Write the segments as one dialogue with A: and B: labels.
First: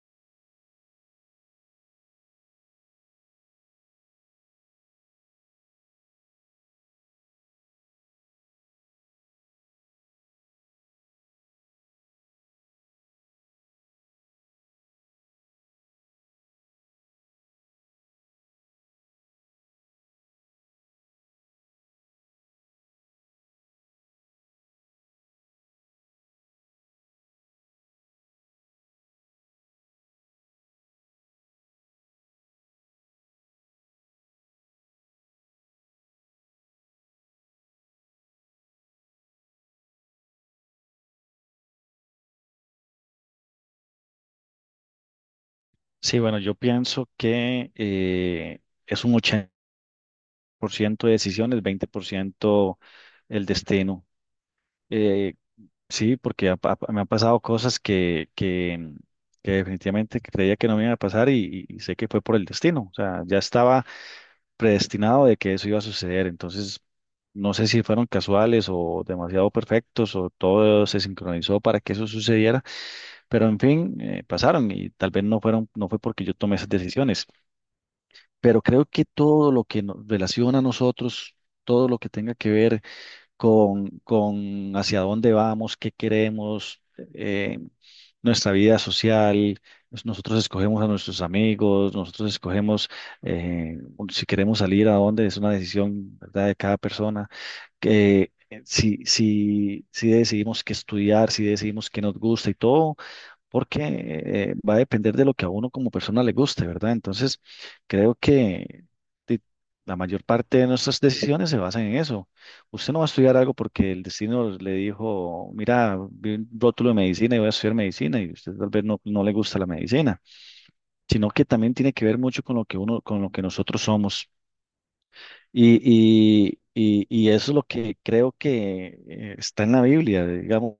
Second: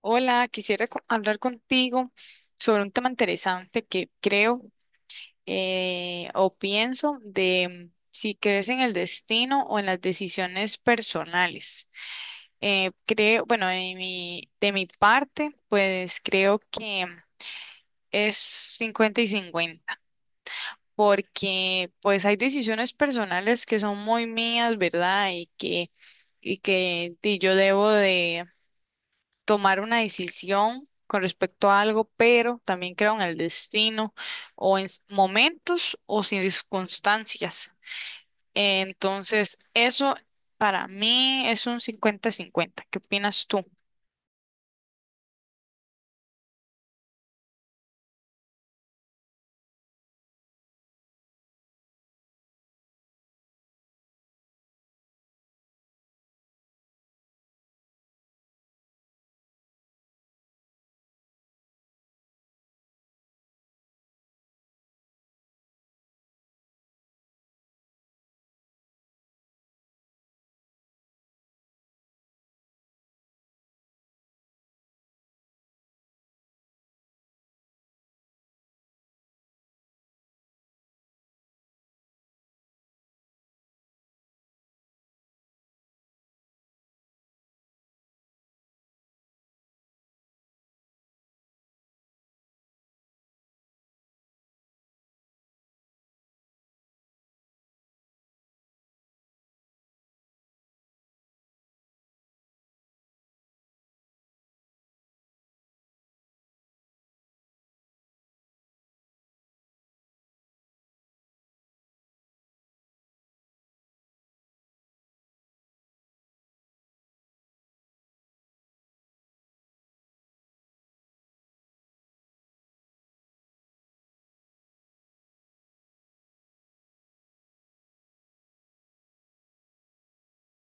A: Hola, quisiera hablar contigo sobre un tema interesante que creo o pienso de si crees en el destino o en las decisiones personales. Creo, bueno, de mi parte, pues creo que es 50 y 50, porque pues hay decisiones personales que son muy mías, ¿verdad? Y yo debo de tomar una decisión con respecto a algo, pero también creo en el destino o en momentos o circunstancias. Entonces, eso para mí es un 50-50. ¿Qué opinas tú?
B: Sí, bueno, yo pienso que es un 80% de decisiones, 20% el destino. Eh, sí, porque me han pasado cosas que definitivamente creía que no me iban a pasar y sé que fue por el destino. O sea, ya estaba predestinado de que eso iba a suceder. Entonces, no sé si fueron casuales o demasiado perfectos o todo se sincronizó para que eso sucediera, pero en fin, pasaron y tal vez no fueron, no fue porque yo tomé esas decisiones. Pero creo que todo lo que nos relaciona a nosotros, todo lo que tenga que ver con hacia dónde vamos, qué queremos, eh, nuestra vida social, nosotros escogemos a nuestros amigos, nosotros escogemos, eh, si queremos salir a dónde, es una decisión, ¿verdad?, de cada persona. Que, si decidimos qué estudiar, si decidimos qué nos gusta y todo porque va a depender de lo que a uno como persona le guste, ¿verdad? Entonces, creo que di- la mayor parte de nuestras decisiones se basan en eso. Usted no va a estudiar algo porque el destino le dijo, mira, vi un rótulo de medicina y voy a estudiar medicina y usted tal vez no, no le gusta la medicina, sino que también tiene que ver mucho con lo que uno, con lo que nosotros somos. Y, y eso es lo que creo que, está en la Biblia, digamos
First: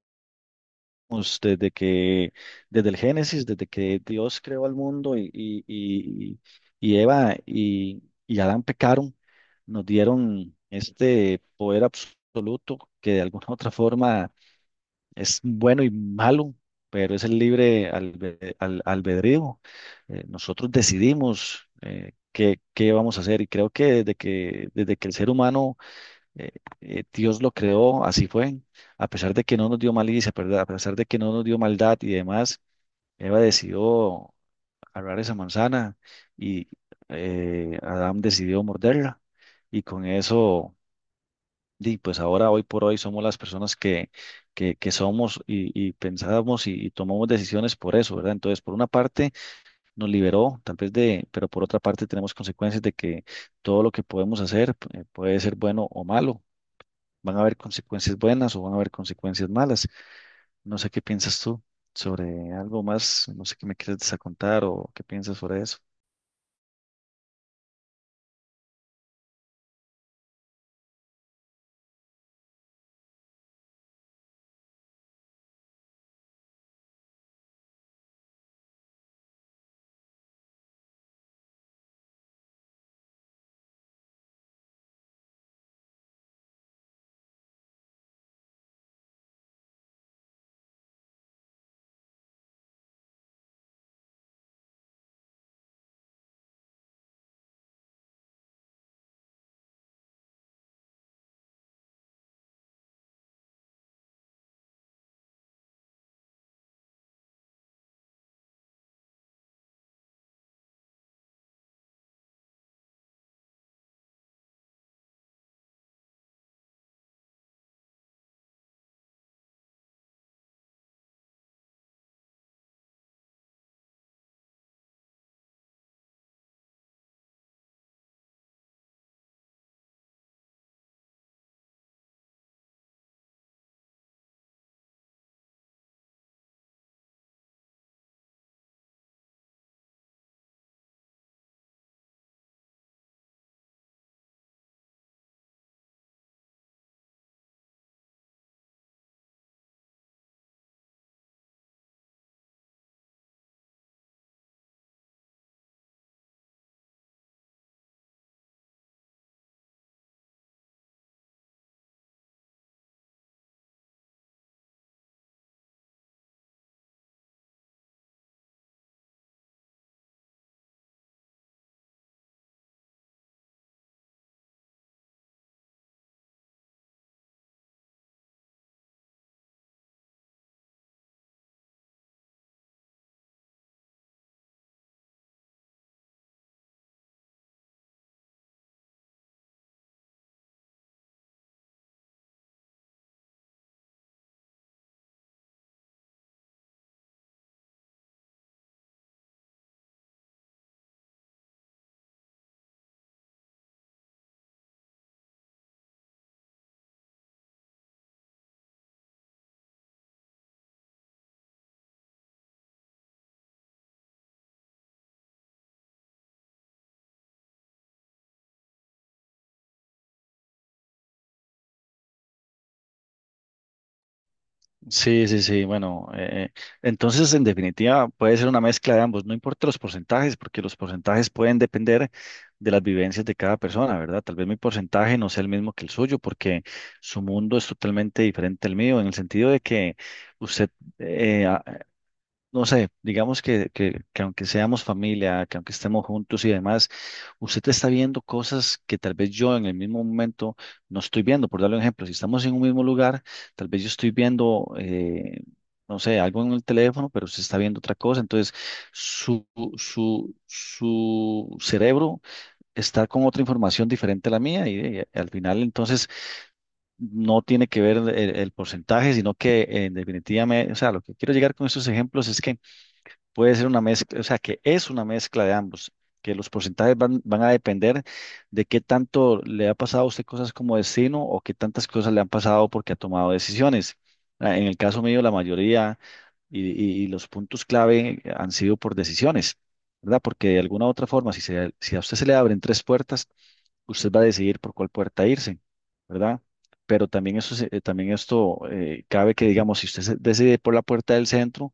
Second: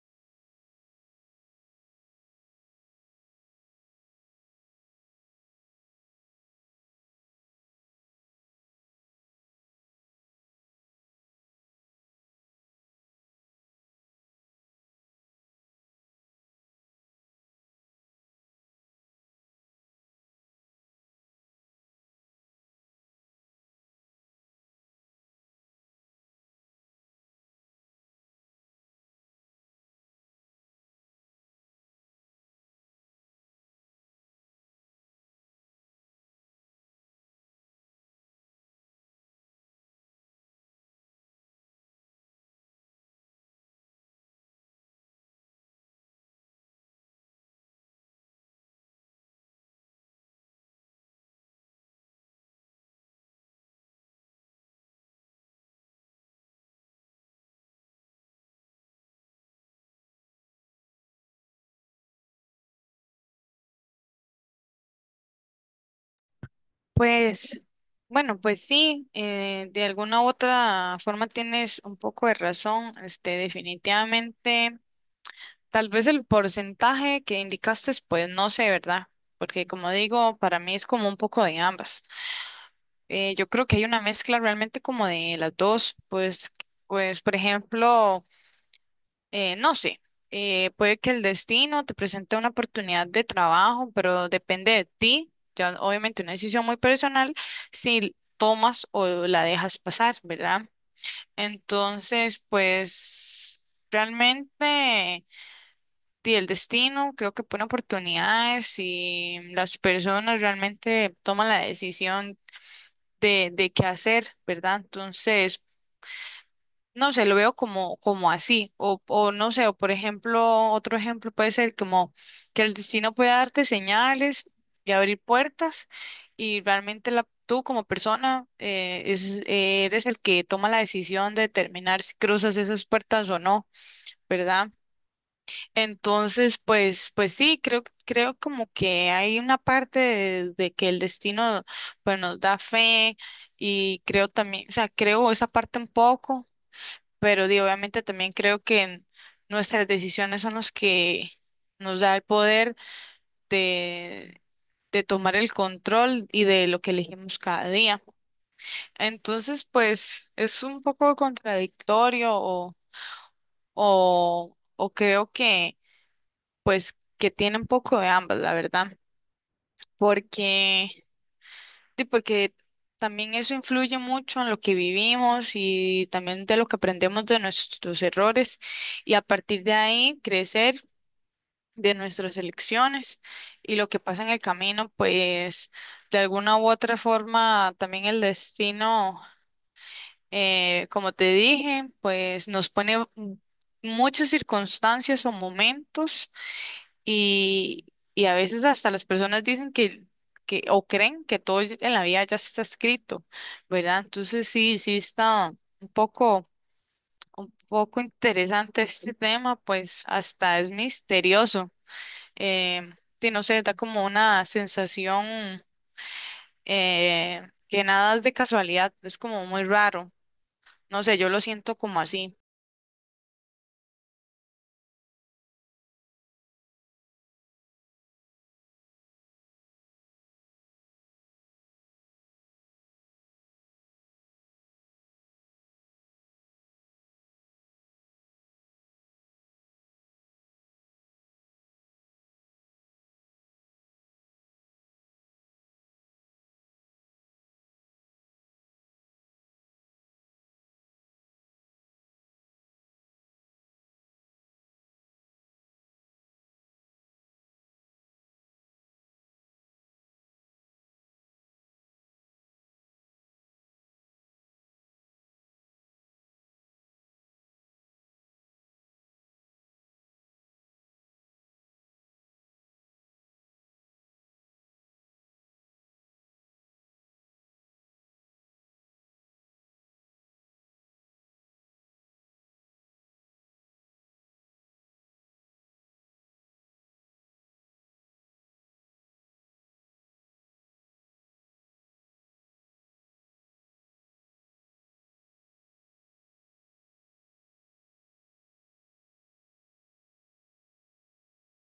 B: desde que, desde el Génesis, desde que Dios creó al mundo y Eva y Adán pecaron, nos dieron este poder absoluto que de alguna u otra forma es bueno y malo, pero es el libre albedrío. Nosotros decidimos, qué vamos a hacer y creo que desde que el ser humano, eh, Dios lo creó, así fue. A pesar de que no nos dio malicia, ¿verdad? A pesar de que no nos dio maldad y demás, Eva decidió agarrar esa manzana y Adán decidió morderla. Y con eso, di, pues ahora, hoy por hoy, somos las personas que somos y pensamos y tomamos decisiones por eso, ¿verdad? Entonces, por una parte, nos liberó, tal vez de, pero por otra parte, tenemos consecuencias de que todo lo que podemos hacer, puede ser bueno o malo, van a haber consecuencias buenas o van a haber consecuencias malas. No sé qué piensas tú sobre algo más, no sé qué me quieres desacontar o qué piensas sobre eso.
A: Pues, bueno, pues sí, de alguna u otra forma tienes un poco de razón. Este, definitivamente, tal vez el porcentaje que indicaste, pues no sé, ¿verdad? Porque como digo, para mí es como un poco de ambas. Yo creo que hay una mezcla realmente como de las dos, pues, pues por ejemplo, no sé, puede que el destino te presente una oportunidad de trabajo, pero depende de ti, ya obviamente una decisión muy personal, si tomas o la dejas pasar, ¿verdad? Entonces, pues realmente sí, el destino creo que pone oportunidades y las personas realmente toman la decisión de qué hacer, ¿verdad? Entonces, no sé, lo veo como, como así, o no sé, o por ejemplo, otro ejemplo puede ser como que el destino puede darte señales y abrir puertas y realmente la, tú como persona es, eres el que toma la decisión de determinar si cruzas esas puertas o no, ¿verdad? Entonces, pues, pues sí, creo, creo como que hay una parte de que el destino, pues, nos da fe y creo también, o sea, creo esa parte un poco, pero di, obviamente también creo que nuestras decisiones son los que nos da el poder de, de tomar el control y de lo que elegimos cada día. Entonces, pues, es un poco contradictorio o creo que pues que tiene un poco de ambas, la verdad, porque, sí, porque también eso influye mucho en lo que vivimos y también de lo que aprendemos de nuestros errores y a partir de ahí crecer de nuestras elecciones y lo que pasa en el camino, pues de alguna u otra forma también el destino, como te dije, pues nos pone muchas circunstancias o momentos. Y, y a veces hasta las personas dicen que o creen que todo en la vida ya está escrito, ¿verdad? Entonces sí, sí está un poco, un poco interesante este tema, pues hasta es misterioso. Eh, sí, no sé, da como una sensación que nada es de casualidad, es como muy raro. No sé, yo lo siento como así.
B: Sí, sí, sí, bueno, entonces en definitiva puede ser una mezcla de ambos, no importa los porcentajes, porque los porcentajes pueden depender de las vivencias de cada persona, ¿verdad? Tal vez mi porcentaje no sea el mismo que el suyo, porque su mundo es totalmente diferente al mío, en el sentido de que usted, eh, a- no sé, digamos que aunque seamos familia, que aunque estemos juntos y demás, usted está viendo cosas que tal vez yo en el mismo momento no estoy viendo. Por darle un ejemplo, si estamos en un mismo lugar, tal vez yo estoy viendo, no sé, algo en el teléfono, pero usted está viendo otra cosa. Entonces, su, su cerebro está con otra información diferente a la mía y, al final entonces no tiene que ver el porcentaje, sino que en definitiva, o sea, lo que quiero llegar con estos ejemplos es que puede ser una mezcla, o sea, que es una mezcla de ambos, que los porcentajes van a depender de qué tanto le ha pasado a usted cosas como destino o qué tantas cosas le han pasado porque ha tomado decisiones. Ah, en el caso mío, la mayoría y, y los puntos clave han sido por decisiones, ¿verdad? Porque de alguna u otra forma, si a usted se le abren 3 puertas, usted va a decidir por cuál puerta irse, ¿verdad? Pero también, también esto, cabe que, digamos, si usted se decide por la puerta del centro,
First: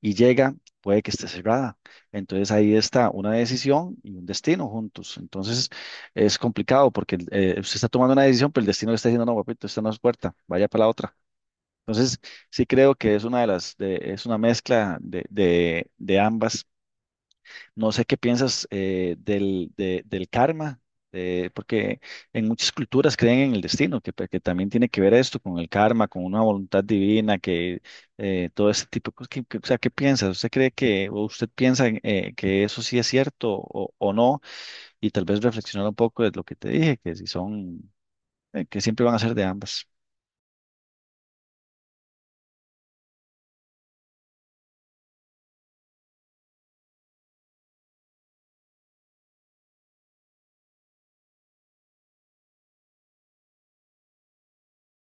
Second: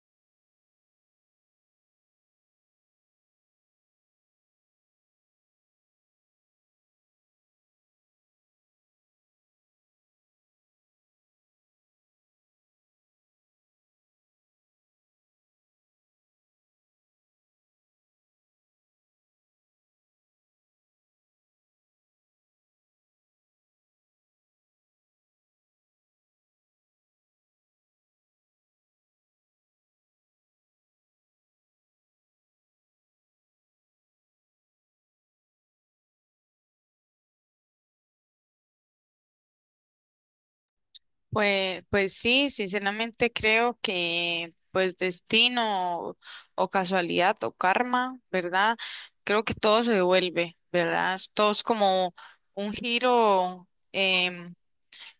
B: y llega, puede que esté cerrada. Entonces ahí está una decisión y un destino juntos. Entonces es complicado porque, usted está tomando una decisión, pero el destino le está diciendo, no, papito, esta no es puerta, vaya para la otra. Entonces sí creo que es una de es una mezcla de ambas. No sé qué piensas, del karma, porque en muchas culturas creen en el destino, que también tiene que ver esto con el karma, con una voluntad divina, que, todo ese tipo de cosas. O sea, ¿qué piensas? ¿Usted cree que, o usted piensa en, que eso sí es cierto o no? Y tal vez reflexionar un poco de lo que te dije, que si son, que siempre van a ser de ambas.
A: Pues, pues sí, sinceramente creo que pues destino o casualidad o karma, ¿verdad? Creo que todo se devuelve, ¿verdad? Todo es como un giro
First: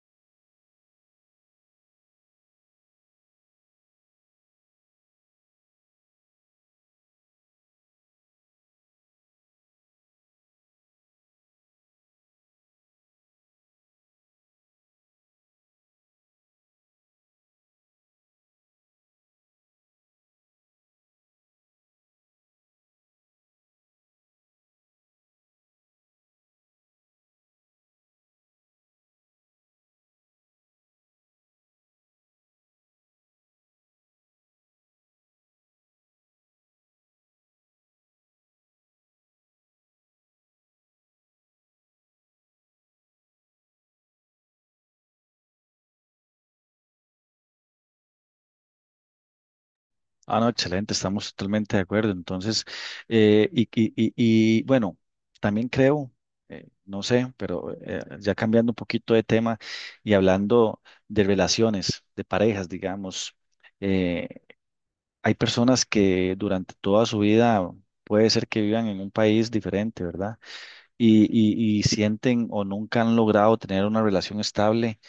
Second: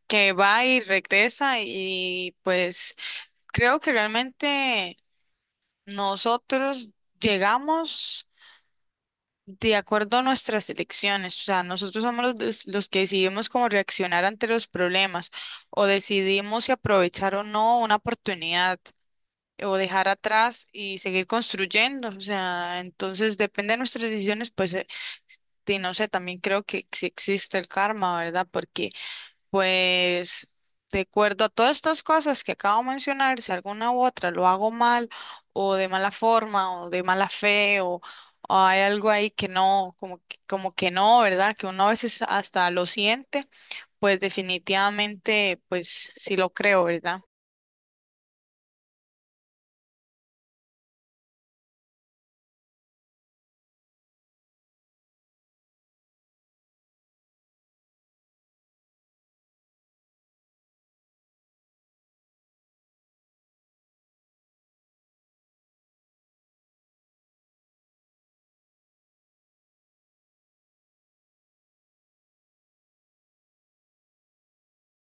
A: que va y regresa y pues creo que realmente nosotros llegamos de acuerdo a nuestras elecciones, o sea, nosotros somos los, los que decidimos cómo reaccionar ante los problemas o decidimos si aprovechar o no una oportunidad o dejar atrás y seguir construyendo, o sea, entonces depende de nuestras decisiones, pues, y no sé, también creo que sí existe el karma, ¿verdad? Porque pues de acuerdo a todas estas cosas que acabo de mencionar, si alguna u otra lo hago mal o de mala forma o de mala fe o hay algo ahí que no, como que no, ¿verdad? Que uno a veces hasta lo siente, pues definitivamente, pues sí lo creo, ¿verdad?
B: Ah, no, excelente, estamos totalmente de acuerdo. Entonces, y, bueno, también creo, no sé, pero ya cambiando un poquito de tema y hablando de relaciones, de parejas, digamos, eh, hay personas que durante toda su vida puede ser que vivan en un país diferente, ¿verdad? Y sienten o nunca han logrado tener una relación estable,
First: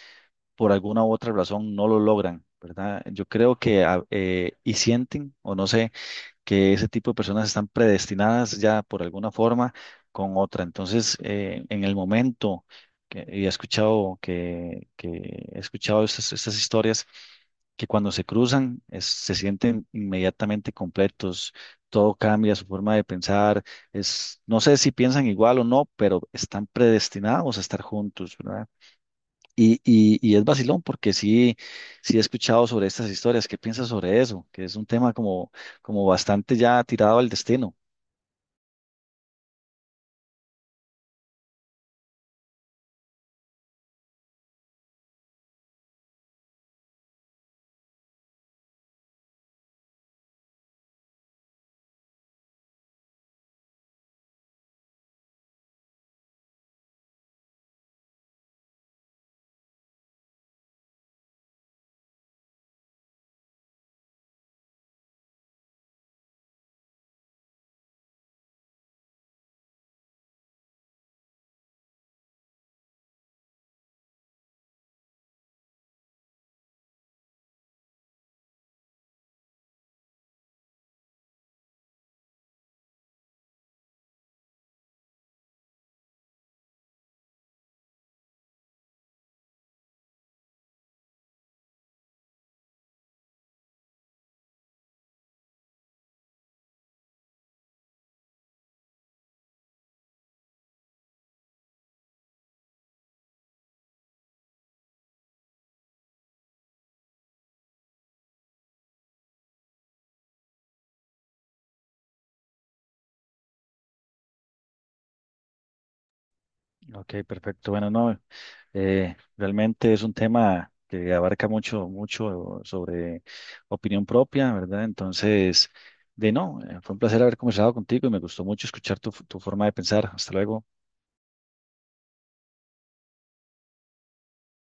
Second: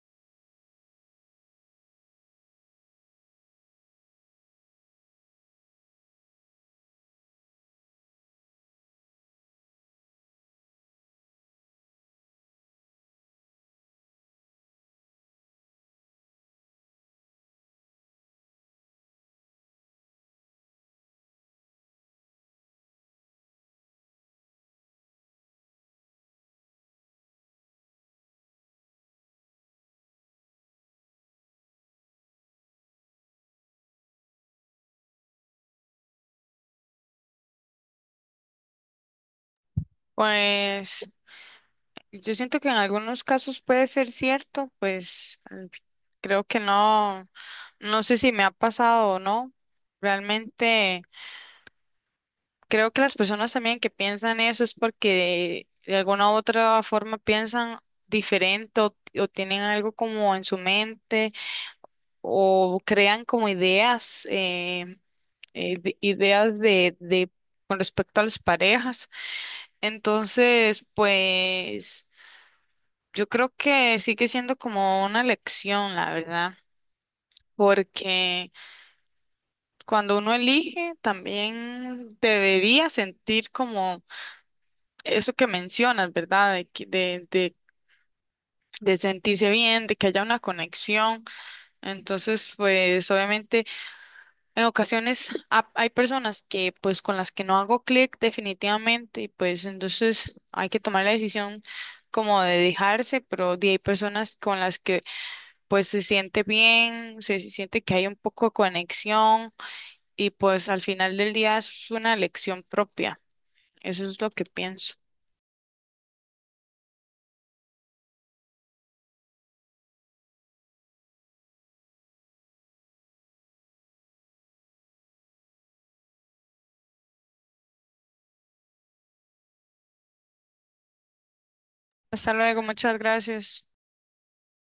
B: por alguna u otra razón no lo logran, ¿verdad? Yo creo que, y sienten, o no sé que ese tipo de personas están predestinadas ya por alguna forma con otra. Entonces, en el momento que he escuchado estas historias que cuando se cruzan se sienten inmediatamente completos. Todo cambia, su forma de pensar, es, no sé si piensan igual o no, pero están predestinados a estar juntos, ¿verdad? Y es vacilón porque sí, sí he escuchado sobre estas historias. ¿Qué piensas sobre eso? Que es un tema como, como bastante ya tirado al destino.
A: Pues yo siento que en algunos casos puede ser cierto, pues creo que no, no sé si me ha pasado o no. Realmente... Creo que las personas también que piensan eso es porque de alguna u otra forma piensan diferente o tienen algo como en su mente o crean como ideas, ideas de con respecto a las parejas. Entonces, pues yo creo que sigue siendo como una lección, la verdad, porque cuando uno elige también debería sentir como eso que mencionas, ¿verdad? De, de sentirse bien, de que haya una conexión. Entonces, pues obviamente en ocasiones hay personas que pues con las que no hago clic definitivamente y pues entonces hay que tomar la decisión como de dejarse, pero hay personas con las que pues se siente bien, se siente que hay un poco de conexión y pues al final del día es una elección propia. Eso es lo que pienso.
B: Ok, perfecto. Bueno, no, realmente es un tema que abarca mucho, mucho sobre opinión propia, ¿verdad? Entonces, de no, fue un placer haber conversado contigo y me gustó mucho escuchar tu forma de pensar. Hasta luego.
A: Hasta luego, muchas gracias.